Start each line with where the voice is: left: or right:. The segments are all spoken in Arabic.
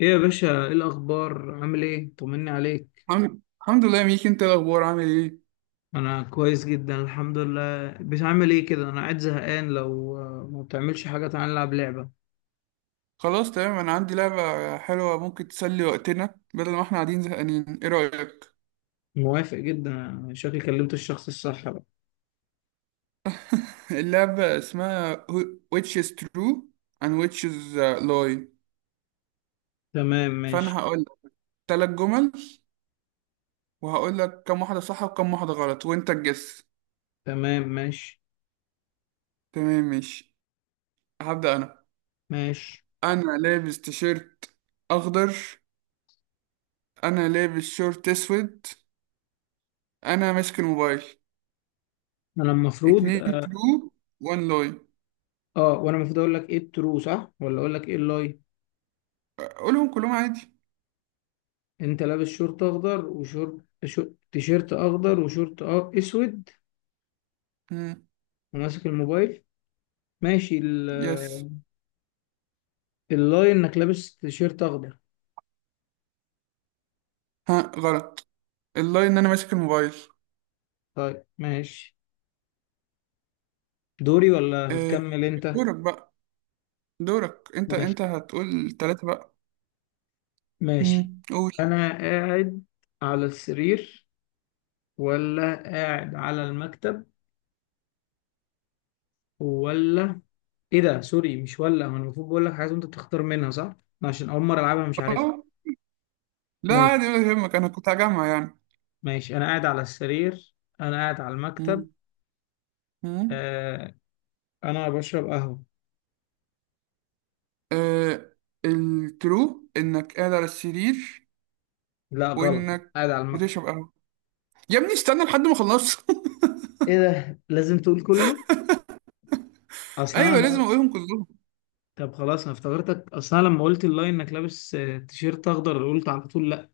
left: ايه يا باشا، ايه الاخبار؟ عامل ايه؟ طمني عليك.
right: الحمد لله. ميك، انت إيه الاخبار؟ عامل ايه؟
left: انا كويس جدا، الحمد لله. بتعمل ايه كده؟ انا قاعد زهقان، لو ما بتعملش حاجه تعالى نلعب لعبه.
right: خلاص تمام، انا عندي لعبة حلوة ممكن تسلي وقتنا بدل ما احنا قاعدين زهقانين. ايه رأيك؟
left: موافق جدا، شكلي كلمت الشخص الصح بقى.
right: اللعبة اسمها which is true and which is lie.
left: تمام ماشي.
right: فانا هقول لك ثلاث جمل وهقول لك كم واحدة صح وكم واحدة غلط وانت تجس.
left: تمام ماشي.
right: تمام ماشي. هبدأ انا.
left: ماشي
right: انا لابس تيشيرت اخضر. انا لابس شورت اسود. انا ماسك الموبايل.
left: انا المفروض
right: اتنين
left: اه.
right: true, one lie.
left: وانا المفروض اقول لك ايه الترو صح ولا اقول لك ايه اللاي؟
right: قولهم كلهم عادي.
left: انت لابس شورت اخضر وشورت تيشيرت اخضر وشورت اسود
right: مم.
left: وماسك الموبايل. ماشي
right: يس.
left: اللاي انك لابس تيشيرت اخضر.
right: ها. غلط. اللاين ان انا ماسك الموبايل.
left: طيب ماشي. دوري ولا
right: آه،
left: هتكمل انت؟
right: دورك بقى. دورك انت.
left: ماشي.
right: انت هتقول ثلاثة بقى.
left: ماشي.
right: مم. قول.
left: انا قاعد على السرير ولا قاعد على المكتب، ولا ايه ده؟ سوري مش ولا، هو انا المفروض بقول لك حاجه وانت بتختار منها صح أنا؟ عشان اول مره العبها مش عارفها.
right: اه، لا
left: ماشي.
right: عادي ولا يهمك. انا كنت هجمع يعني.
left: ماشي انا قاعد على السرير. انا قاعد على المكتب.
right: مم. مم.
left: آه انا بشرب قهوه.
right: آه، الترو انك قاعد على السرير
left: لا غلط، أنا
right: وانك
left: قاعد على المكتب.
right: بتشرب قهوة. يا ابني استنى لحد ما اخلص.
left: ايه ده، لازم تقول كله؟ اصلا
right: ايوه لازم
left: انا.
right: اقولهم كلهم.
left: طب خلاص، انا افتكرتك اصلا لما قلت اللاين انك لابس تيشيرت اخضر قلت على طول لا.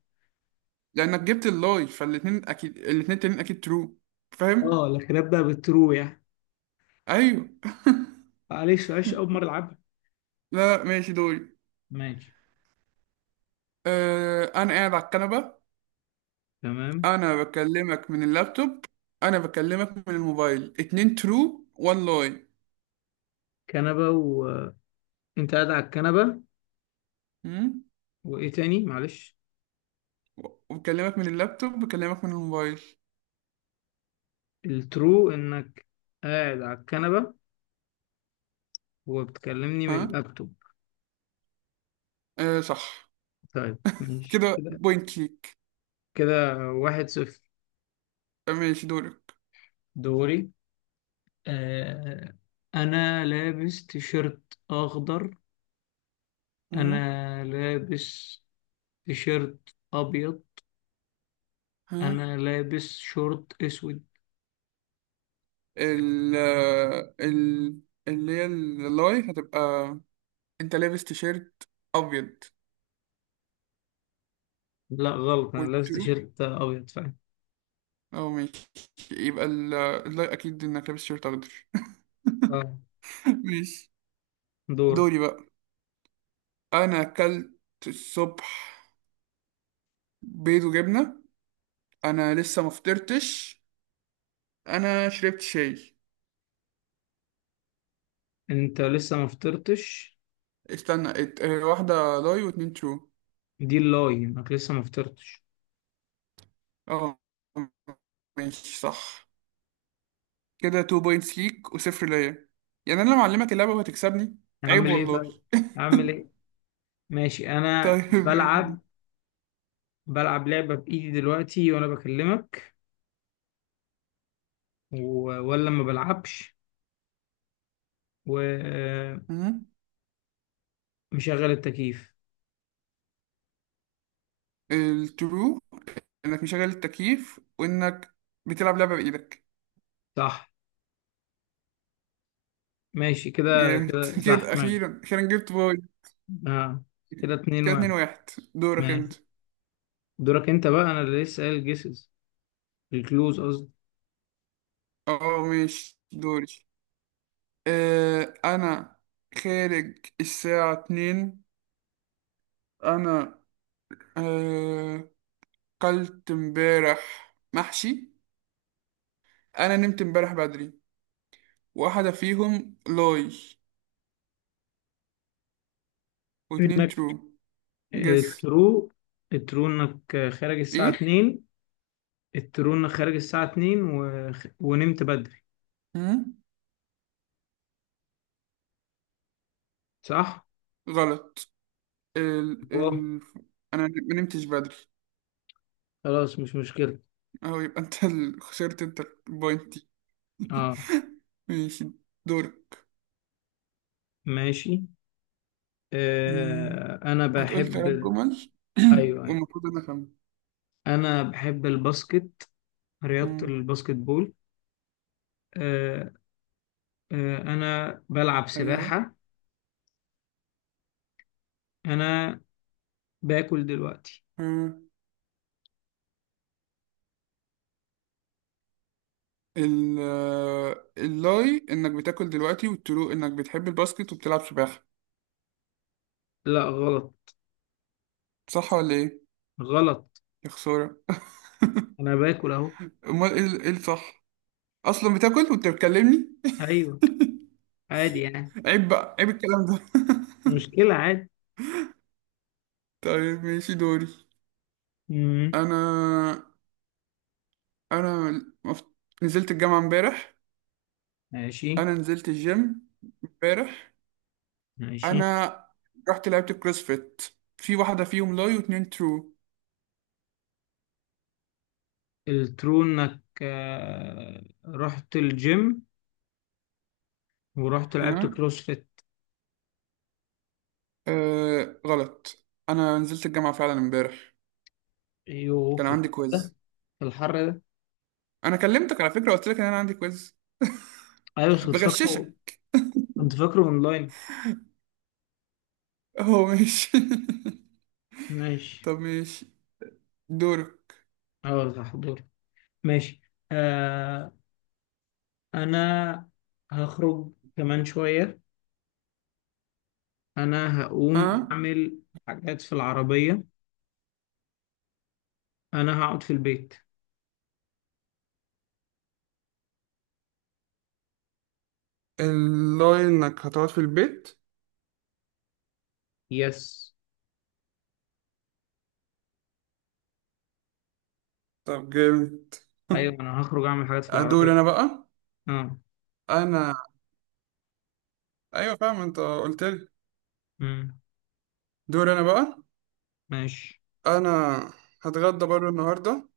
right: لانك جبت اللاي فالاتنين اكيد. الاتنين التانيين اكيد ترو. فاهم؟
left: اه لكن ابدا بالترو يعني.
right: ايوه.
left: معلش معلش اول مره العبها.
right: لا لا، ماشي. دوري.
left: ماشي.
right: انا قاعد على الكنبه.
left: تمام.
right: انا بكلمك من اللابتوب. انا بكلمك من الموبايل. اتنين ترو وان لاي.
left: كنبه، وانت قاعد على الكنبه،
right: مم؟
left: وايه تاني معلش.
right: وبكلمك من اللابتوب، بكلمك من الموبايل.
left: الترو انك قاعد على الكنبه وبتكلمني من
right: ها.
left: اللابتوب.
right: أه صح.
left: طيب ماشي
right: كده
left: كده.
right: بوينت ليك.
left: كده واحد صفر.
right: ماشي دورك.
left: دوري. آه انا لابس تيشيرت اخضر.
right: مم.
left: انا لابس تيشيرت ابيض.
right: ها.
left: انا لابس شورت اسود.
right: ال آه، ال اللي هي اللاي هتبقى: انت لابس تيشيرت ابيض.
left: لا غلط، انا لابس
right: والترو،
left: تيشيرت ابيض فعلا.
right: اه ماشي. يبقى اللاي اكيد انك لابس تيشيرت اخضر.
left: اه.
right: ماشي.
left: دور.
right: دوري بقى. انا اكلت الصبح بيض وجبنه. انا لسه ما فطرتش. انا شربت شاي.
left: انت لسه ما فطرتش.
right: استنى، واحده لاي واتنين ترو.
left: دي اللاي انك لسه ما فطرتش.
right: اه ماشي صح. كده 2 بوينتس ليك وصفر ليا. يعني انا لما اعلمك اللعبه وهتكسبني؟ عيب
left: اعمل ايه
right: والله.
left: طيب؟ اعمل ايه؟ ماشي انا
right: طيب ماشي.
left: بلعب. بلعب لعبة بايدي دلوقتي وانا بكلمك و... ولا ما بلعبش، ومشغل
right: مم.
left: التكييف.
right: الترو انك مشغل التكييف وانك بتلعب لعبه بايدك.
left: صح ماشي كده.
right: جامد.
left: كده صح
right: كده
left: ماشي.
right: اخيرا اخيرا جبت بوينت.
left: اه. كده اتنين
right: كده 2
left: واحد.
right: 1 دورك انت.
left: ماشي. دورك انت بقى. انا اللي لسه قايل جيسز، الكلوز قصدي.
right: اه ماشي دوري. أنا خارج الساعة اتنين. أنا آه قلت امبارح محشي. أنا نمت امبارح بدري. واحدة فيهم لاي واتنين
left: انك
right: ترو. جس.
left: الترو. الترو انك خارج الساعة
right: إيه؟
left: 2. الترو انك خارج الساعة 2 ونمت بدري.
right: مم؟
left: صح؟
right: غلط. ال
left: أوه.
right: ال أنا ما نمتش بدري.
left: خلاص مش مشكلة.
right: أهو يبقى أنت خسرت أنت البوينت دي.
left: اه
right: ماشي. دورك.
left: ماشي.
right: مم.
left: آه انا
right: هتقول
left: بحب
right: تلات جمل.
left: ايوه ايوه
right: والمفروض أنا أفهم.
left: انا بحب الباسكت، رياضة
right: مم.
left: الباسكت بول. آه. آه انا بلعب
right: أيوه.
left: سباحة. انا باكل دلوقتي.
right: اللاي انك بتاكل دلوقتي، والترو انك بتحب الباسكت وبتلعب سباحة.
left: لا غلط.
right: صح ولا ايه؟
left: غلط.
right: يا خسارة.
left: انا باكل اهو.
right: امال ايه ايه الصح؟ اصلا بتاكل وانت بتكلمني؟
left: ايوه، عادي يعني.
right: عيب بقى. عيب الكلام ده.
left: مش مشكلة عادي.
right: طيب ماشي دوري.
left: مم.
right: انا انا مف... نزلت الجامعة امبارح.
left: ماشي.
right: انا نزلت الجيم امبارح.
left: ماشي
right: انا رحت لعبت الكروسفيت. في واحدة فيهم لاي واتنين ترو.
left: الترو انك رحت الجيم ورحت لعبت
right: ها.
left: كروس فيت.
right: آه غلط. انا نزلت الجامعة فعلا امبارح.
left: ايوه
right: كان
left: في
right: عندي
left: الحر ده.
right: كويز.
left: في الحر ده.
right: انا كلمتك على فكره، قلت لك ان انا عندي كويز.
left: ايوه بس كنت فاكره.
right: بغششك؟
left: كنت فاكره اونلاين.
right: هو ماشي.
left: ماشي.
right: طب ماشي. دورك.
left: اه ده حضور. ماشي. آه انا هخرج كمان شوية. انا هقوم
right: ها.
left: اعمل حاجات في العربية. انا هقعد في البيت.
right: اللي انك هتقعد في البيت.
left: يس.
right: طب جامد.
left: ايوه انا هخرج اعمل حاجات في
right: ادور
left: العربية.
right: انا بقى.
left: اه.
right: انا، ايوه فاهم انت قلت لي.
left: امم.
right: دور انا بقى.
left: ماشي.
right: انا هتغدى بره النهارده.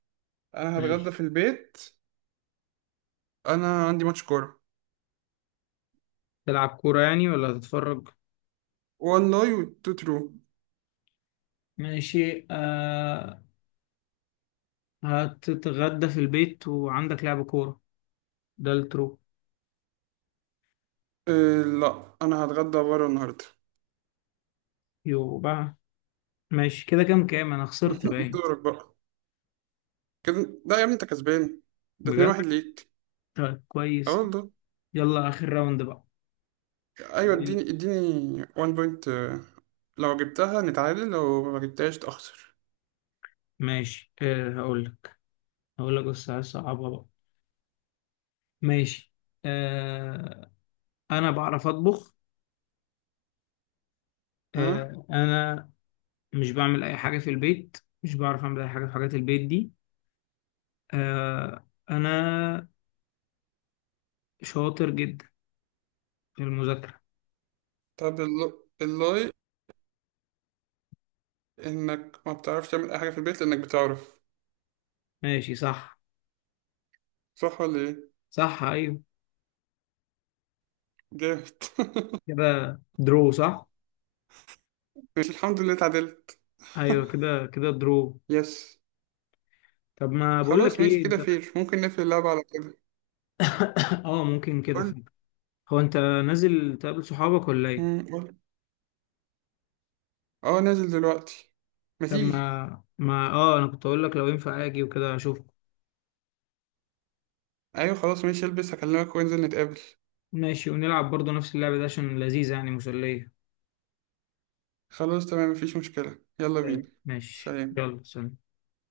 right: انا هتغدى
left: ماشي.
right: في البيت. انا عندي ماتش كوره.
left: تلعب كورة يعني ولا هتتفرج؟
right: وان لاي وتو ترو.
left: ماشي آه. هتتغدى في البيت وعندك لعب كورة، ده الترو.
right: إيه لا انا هتغدى بره النهارده.
left: يو بقى. ماشي كده، كام كام انا خسرت باين.
right: دورك بقى. كده لا يا ابني، انت كسبان. ده 2
left: بجد؟
right: واحد ليك.
left: طيب
right: اه
left: كويس.
right: والله.
left: يلا اخر راوند بقى.
right: ايوه اديني اديني 1 بوينت. لو جبتها نتعادل، لو ما جبتهاش تخسر.
left: ماشي آه هقول لك. هقول لك بس عايز صعبها بقى. ماشي. آه انا بعرف اطبخ.
right: ها.
left: آه انا مش بعمل اي حاجة في البيت. مش بعرف اعمل اي حاجة في حاجات البيت دي. آه انا شاطر جدا في المذاكرة.
right: طب اللاي انك ما بتعرفش تعمل اي حاجه في البيت لانك بتعرف.
left: ماشي صح.
right: صح ولا ايه؟
left: صح ايوه.
right: جامد.
left: كده درو صح.
right: ماشي الحمد لله اتعدلت.
left: ايوه كده كده درو.
right: يس.
left: طب ما بقول
right: خلاص
left: لك
right: ماشي
left: ايه
right: كده
left: انت.
right: فير. ممكن نقفل اللعبه على كده.
left: اه ممكن كده
right: قول.
left: فعلا. هو انت نازل تقابل صحابك ولا ايه؟
right: مم، قول. اه نازل دلوقتي. ما
left: طب
right: تيجي.
left: ما ما اه انا كنت اقول لك لو ينفع اجي وكده اشوفك.
right: ايوه خلاص ماشي. البس، هكلمك وننزل نتقابل.
left: ماشي ونلعب برضه نفس اللعبة دي عشان لذيذة يعني مسلية.
right: خلاص تمام مفيش مشكله. يلا
left: طيب.
right: بينا.
left: ماشي
right: سلام.
left: يلا سلام.